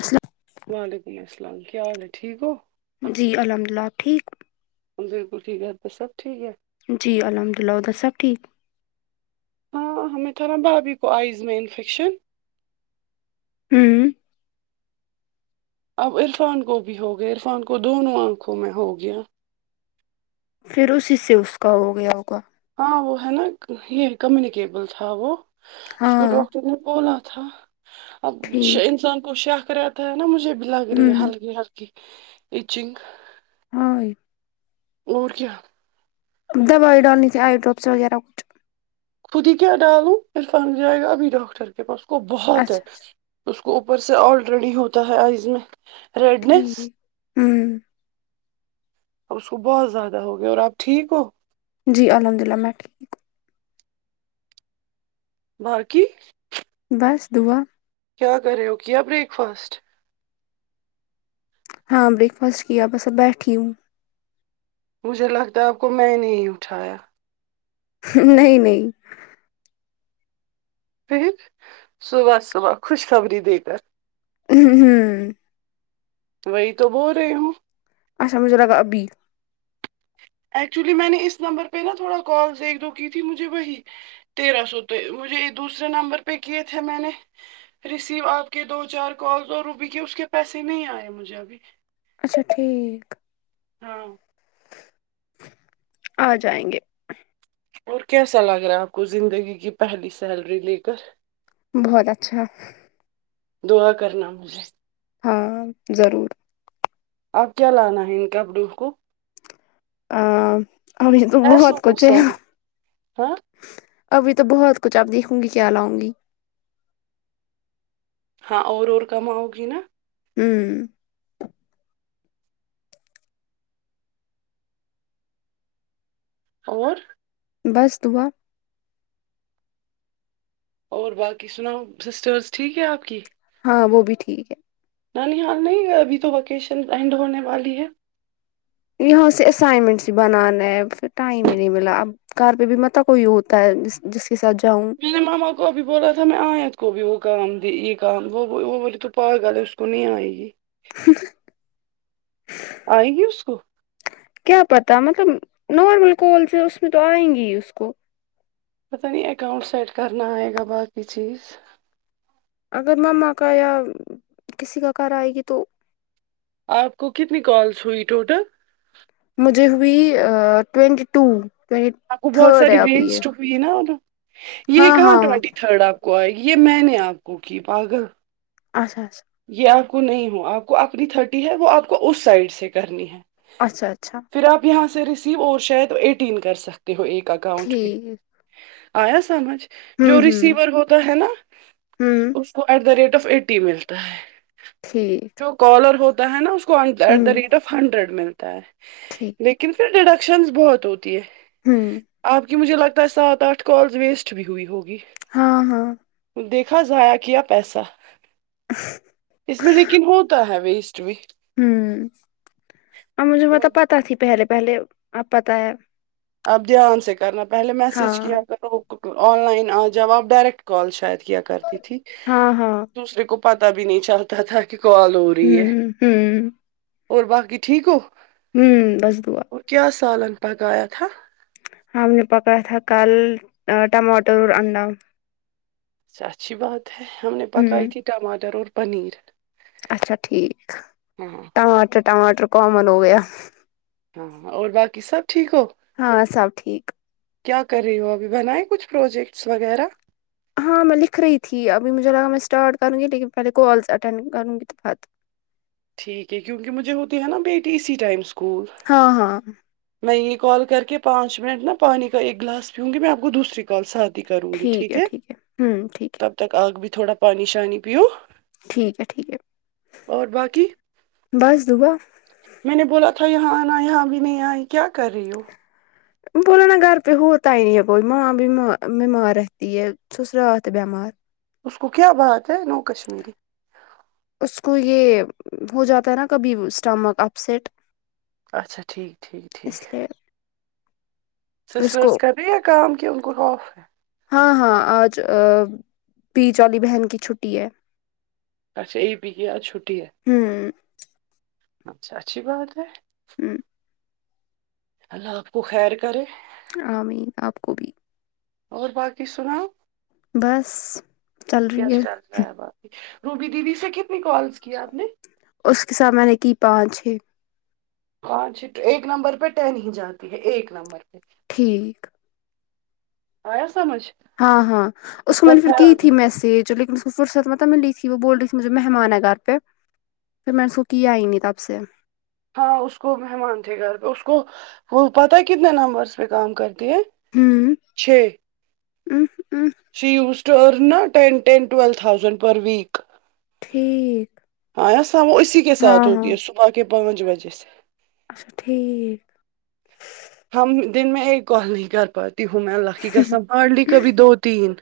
اسلا وعلیکم السلام کیا حال ہے ٹھیک ہو جی الحمد للہ آپ ٹھیک ہم بالکل ٹھیک ہے بس سب ٹھیک ہے جی الحمد اللہ ادھر سب ٹھیک ہاں ہمیں تھا نا بھابھی کو آئز میں انفیکشن ھم اب عرفان کو بھی ہو گیا عرفان کو دونوں آنکھوں میں ہو گیا پھر اسی سے اس کا ہو گیا ہوگا ہاں وہ ہے نا یہ کمیونکیبل تھا وہ اس کو ہاں ڈاکٹر نے بولا تھا ٹھیک انسان کو شق رہتا ہے نا مجھے بھی لگ رہی ہے ہوں ہلکی ہلکی ایچنگ ہاں اور کیا دوائی ڈالنی تھی آئی ڈراپس وغیرہ کچھ خود ہی کیا ڈالوں عرفان جائے گا ابھی ڈاکٹر کے پاس کو بہت ہے اچھا اچھا اس کو اوپر سے الریڈی ہوتا ہے ایس میں ریڈنیس ٹھیک ہوں اس کو بہت زیادہ ہوگیا اور آپ ٹھیک ہو جی الحمد للہ میں ٹھیک باقی بس دعا کیا کر رہے ہو کیا بریک فاسٹ ہاں بریک فاسٹ کیا بس اب بیٹھی ہوں مجھے لگتا ہے آپ کو میں نے ہی اٹھایا نہیں نہیں پھر صبح صبح خوشخبری دے کر ہ ہوں وہی تو بول رہی ہوں اچھا مجھے لگا ابھی ایکچولی میں نے اس نمبر پہ نا تھوڑا کالز ایک دو کی تھی مجھے وہی تیرہ سو تو مجھے دوسرے نمبر پہ کیے تھے میں نے ریسیو آپ کے دو چار کال اور روبی کے اس کے پیسے نہیں آئے مجھے ابھی اچھا ٹھیک ہاں آ جائیں گے اور کیسا لگ رہا ہے آپ کو زندگی کی پہلی سیلری لے کر بہت اچھا دعا کرنا مجھے ہاں ضرور آپ کیا لانا ہے ان کپڑوں کو ا ابھی تو بہت پیسوں کو کچھ ہے سالو ہاں ابھی تو بہت کچھ اپ دیکھوں گی کیا لاؤں گی ہاں اور اور کم آؤ گی نا ہممم اور بس دعا اور باقی سناؤ سسٹرس ٹھیک ہے آپ کی ہاں وہ بھی ٹھیک ہے نانی ہاؤس نہیں گئے ابھی تو ویکیشن اینڈ ہونے والی ہے یہاں سے اسسائنمنٹس سے بنانا ہے پھر ٹائم ہی نہیں ملا اب کار پہ بھی مت کوئی ہوتا ہے جس کے ساتھ جاؤں میں نے ماما کوبھی بولا تھا میں آیات کو بھی وہ کام د یہ کام وہ وہ بولے تو پاگل اس دنیا آئی گی ہ آئیگی اس کو کیا پتاہ مطلب نارمل کالز سے اس میں تو آئیں گی ہی اس کو پتا نہیں اکاؤنٹ سیٹ کرنا آئے گا باقی چیز اگر میم آ کا یا کسی کا کار آئے گی تو آپ کو کتنی کالس ہوئی ٹوٹل مجھے ہوئی ٹوئینٹی ٹو ٹوینٹی تھرڈ ہے ابھی یہ یہ نا یہ ہاں کہاں ہاں ہاں ٹوینٹی تھرڈ آپ کو آئے گی یہ میں نے آپ کو کی پاگل اچھا یہ آپ کو نہیں ہو آپ کو اپنی تھرٹی ہے وہ آپ کو اس سائڈ سے کرنی ہے اچھا اچھا پھر آپ یہاں سے ریسیو اور شاید ایٹین کر سکتے ہو ایک اکاؤنٹ پہ ٹھیک آیا سمجھ ہوں جو ہوں ریسیور ہوتا ہے نا ہوں اس کو at the rate of eighty ملتا ہے ٹھیک جو کالر ہوتا ہے نا اس کو ایٹ ہوں ریٹ آف ہنڈریڈ ملتا ہے ٹھیک لیکن پھر انٹرودنکشنز بہت ہوتی ہے ہوں آپ کی مجھے لگتا ہے سات آٹھ کالز ویسٹ بھی ہوئی ہوگی ہاں ہاں دیکھا ضائع گیا پیسہ ہ اس میں لیکن ہوتا ہے ویسٹ بھی ہوں اب مجھے وہ اور تو پتہ تھی پہلے پہلے اب پتہ ہے اب دھیان سے کرنا پہلے میسج ہاں کیا کرو آن لائن آ ج جب آپ ڈائریکٹ کال شاید کیا کرتی تھی ہاں ہاں دوسرے کو پتہ بھی نہیں چلتا تھا کہ کال ہو رہی ہے ہوں ہوں اور باقی ٹھیک ہو ہوں بس دعا وہ کیا سالن پکا یا تھا ہاں ہم نے پکا یا تھا کل ٹماٹر اور انڈا اچھی بات ہے ہم نے پکائی ہوں تھی ٹماٹر اور پنیر اچھا ٹھیک ہاں ٹماٹر ٹماٹر کامن ہو گیا ہاں اور باقی سب ٹھیک ہو ہاں سب ٹھیک کیا کر رہی ہو ابھی بنائیں کچھ پروجیکٹس وغیرہ ہاں میں لکھ رہی تھی ابھی مجھے لگا میں اسٹارٹ کروں گی لیکن پہلے کالس اٹینڈ کروں گی تو بعد میں ٹھیک ہے کیونکہ مجھے ہوتی ہے نا بیٹی اسی ٹائم اسکول ہاں ہاں میں یہ کال کر کے پانچ منٹ نا پانی کا ایک گلاس پیوں گی میں آپ کو دوسری کال ساتھ کروں گی ٹھیک ہے تب تک آپ بھی تھوڑا پانی شانی پیو ٹھیک ہے ٹھیک ہے اور باقی بس دعا میں نے بولا تھا یہاں آنا یہاں بھی نہیں آئی کیا کر رہی ہو بولو نا گھر پے ہوتاہی نہیں ہے کوئی ماں ببیما بیمار ر ہتی ہے سسراتو ہے بیمار اس کو کیا بات ہے نو کشمیری اس کو یہ ہو جاتا ہے نا کبھی اسٹامک اپسیٹ اچھا ٹھیک ٹھیک ٹھیک لیے اس کو سسٹرز کر رہی کام کہ ان کواوف ہاں ہاں آج بیچ والی بہن کی چھٹی ہے اچھا ایک بی آج چھٹی ہے ہوں اچھا اچھی بات ہے ھمم اللہ آپ کو خیر کرے آمین آپ کو بھی اور باقی سناؤ بس چل رہی ہے بات روبی دیدی سے کتنی کالس کی آپ نے اس کے ساتھ میں نے کی پانچ چھ پانچ چھ ایک نمبر پہ ٹین ہی جاتی ہے ایک نمبر پہ ٹھیک آیا سمجھ ہاں ہاں اس کو میں کا نے پھر خیال کی تھی رکھو میسج لیکن اس وہ فرصت مطلب میں لی تھی وہ بول رہی تھی مجھے مہمان ہے گھر پہ پھر میں نے اس کو کیا ہی نہیں تب سے ہاں اس کو مہمان تھے گھر پہ اس کو وہ پتہ ہےکتنے نمبرس پہ کام کر تی ہے چھ um um she use to earn نا ٹین ٹین ٹویل تھاؤزنڈ پر ویک ٹھیک آ یا سمجھوہ اسی کے ساتھ ہاں ہوتی ہاں ہے صبح کے پانچ بجے سے اچھا ٹھیک ہم دن میں ایک کال نہیں کر پاتی ہوں میں اللہ کی قسم ہارڈلی کبھی دو تین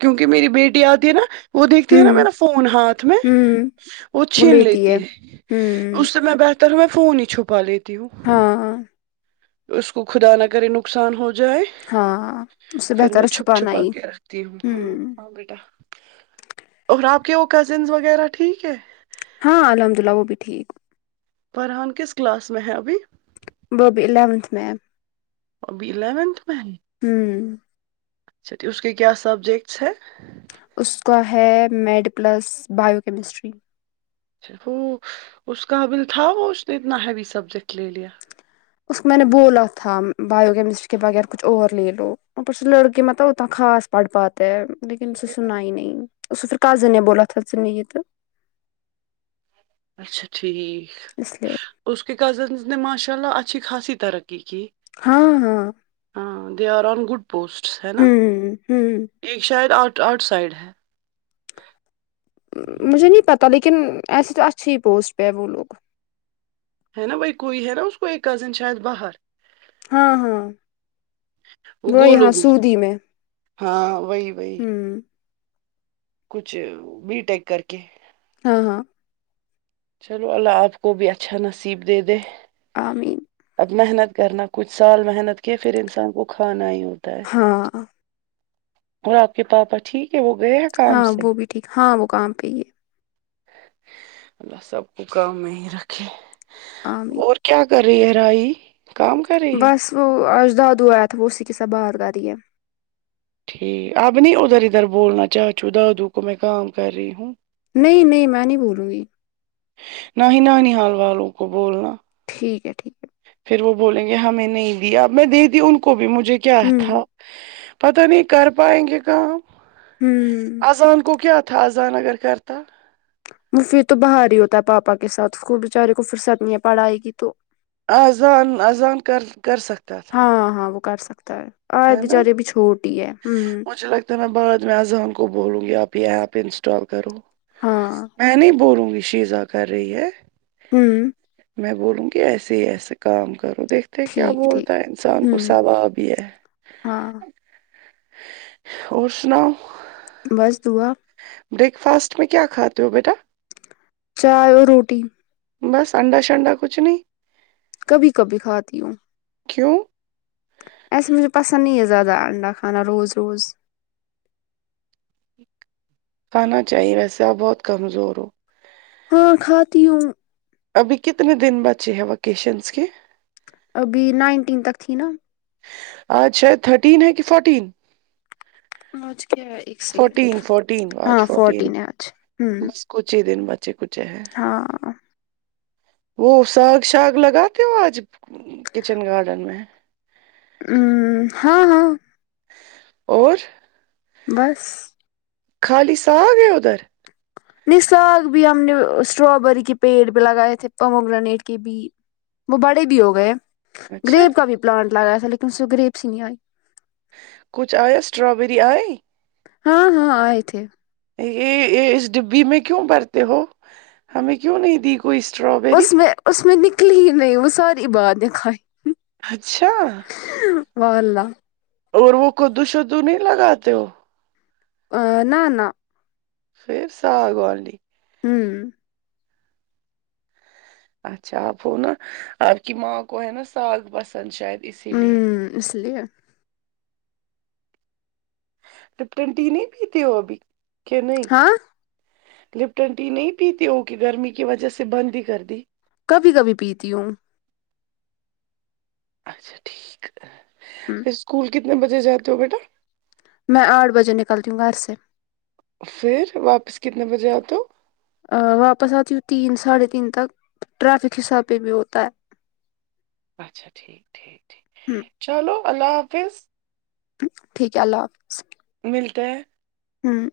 کیونکہ میری بیٹی آتی ہے نا وہ دیکھتی ہے نا ہوں میرا فون ہاتھ میں ہوں وہ چھین لیتی ہے ہوں اس سے میں بہتر ہوں میں فون ہی چھپا لیتی ہوں ہاں اس کو خدا نہ کرے نقصان ہو جائے ہاں اس سے پھر بہتر میں ہے چھپ چھپانا چھپا ہی کے رکھتی ہوں ہاں ہاں بیٹا اور آپ کے وہ کزنس وغیرہ ٹھیک ہے ہاں الحمد للہ وہ بھی ٹھیک فر ہان کس کلاس میں ہے ابھی وہ ابھی الیونتھ میں ہے ابھی الیونتھ میں ہے ھمم اچھا اس کے کیا سبجیکٹس ہیں اس کا ہے میڈ پلس بایو کیمسٹری وہ اس کا بل تھا وہ اس نے اتنا ہیوی سبجیکٹ لے لیا اس کو میں نے بولا تھا بایو کیمسٹری کے بغیر کچھ اور لے لو اپر سے لڑکی مطلب اتنا خاص پڑھ پاتے ہے ہیں لیکن اس سناہی نہیں اسے پھر کزن نے بولا تھا [unintelligible] اچھا ٹھیک اس لیے اس کے کزنس نے ماشاء اللہ اچھی خاصی ترقی کی ہاں ہاں ہاں they are on good posts ہے نا ہوں ہوں ایک شاید آؤٹ سائڈ ہے مجھے نہیں پتاہ لیکن ایسے تو اچھی ہی پوسٹ پہ ہے وہ لوگ ہے نا وہی کوئی ہے نا اس کو ایک کزن شاید باہر ہاں ہاں وہ وہی گولو ہاں گز سعودی میں ہاں وہی وہی ہم کچھ بی ٹیک کر کے ہاں ہاں چلو اللہ آپ کو بھی اچھا نصیب دے دے آمین اب محنت کرنا کچھ سال محنت کے پھر انسان کو کھانا ہی ہو ہاں اور آپ کے پاپا ٹھیک ہے وہ گئے کام ہاں سے وہ بھی ٹھیک ہاں وہ کام پہ ہی ہے اللہ سب کو کام میں ہی رکھے امین اور کیا کر رہی ہے رائی کام کر رہی ہے بس وہ اجداد ہو آیا تھا وہ اسی کے ساتھ بات کر رہی ہے ٹھیک اب نہیں ادھر ادھر بولنا چاچو دادو کو میں کام کر رہی ہوں نہیں نہیں میں نہیں بولوں گی نہ ہی نہ ن حال والوں کو بولنا ٹھیک ہے ٹھیک پھر وہ بولیں گے ہمیں نہیں دیا ا میں دے دی ان کو بھی مجھے کیا ہے ہوں تھا پتہ نہیں کر پائیں گے کام ہم اذان کو کیا تھا اذان اگر کرتا وہ پھر تو باہر ہی ہوتا ہے پاپا کے ساتھ اسکول بچارے کو فرصت نہیں ہے پڑھائی کی تو آہذان آزان کر کر سکتا تھا ہاں ہاں وہ کر سکتا ہے آ ہے نا بچاری بھی چھوٹی ہی ہے ہوں مجھے لگتا ہے میں بعد میں اذان کو بولوں گی آپ یہ ایپ انسٹال کرو ہاں میں نہیں بولوں گی شیزا کر رہی ہے ہوں میں بولوں گی ایسے ہی ایسے کام کروں دیکھتے کیا ٹھیک ٹھیک بولتا ہے انسان کو ہوں ثواب بھی ہے ہاں اور سناؤ بس دعا بریک فاسٹ میں کیا کھاتے ہو بیٹا چائے اور روٹی بس انڈا شنڈا کچھ نہیں کبھی کبھی کھاتی ہوں کیوں ایسے مجھے پسند نہیں ہے زیادہ انڈا کھانا روز روز کھانا چاہیے ویسے آپ بہت کمزور ہو ہاں کھاتی ہوں ابھی کتنے دن بچی ہے وکیشنس کی ابھی نائنٹین تک تھی نا اچھا تھرٹین ہے کہ فورٹین آج کے ایک سیکنڈ فورٹین فورٹین ہاں آج فورٹین ہے آج ہ بس کچھ ہی دن بچے کچھ ہے ہ وہ ساگ ساگ لگاتے ہو آج کچن گارڈن میں ہ ہاں ہاں اور بس خالی سا گ ہے ادھر نہیں ساگ بھی ہم نے اسٹرابری کے پیڑ بھی لگائے تھے پمو گرینیٹ کے بھی وہ بڑے بھی ہو گئے اچھا گریب کا بھی پلانٹ لگایا تھا لیکن اس سے گریب سی نہیں آئی کچھ آیا اسٹرابری آی ہاں ہاں اے تھے یہ اس ڈبی میں کیوں برتے ہو ہمیں کیوں نہیں دی کوئی اسٹاپ اس میں اس میں نکلی ہی نہیں وہ ساری بعد کھایی اچھا و ل اور وہ قدو شدو نہیں لگاتے ہو ا نہ نہ پھر ساگ والی ہوں اچھا آپ ہو نا آپ کی ماں کو ہے نا ساگ پسند شاید اسی لیے ہوم اس لیے لپٹوں نہیں پیتی ہو ابھی کہ نہیں ہاں لپٹن ٹی نہیں پیتی ہو کہ گرمی کی وجہ سے بند ہی کر دی کبھی کبھی پیتی ہوں اچھا ٹھیک ہوں پھر اسکول کتنے بجے جاتے ہو بیٹا میں آٹھ بجے نکلتی ہوں گھر سے پھر واپس کتنے بجے آتے ہو ا واپس آتی ہوں تین ساڑھے تین تک ٹریفک حساب پہ بھی ہوتا ہے اچھا ٹھیک ٹھیک ٹھیک ہوں چلو اللہ حافظ ٹھیک ہے اللہ حافظ ملتے ہیں ہمم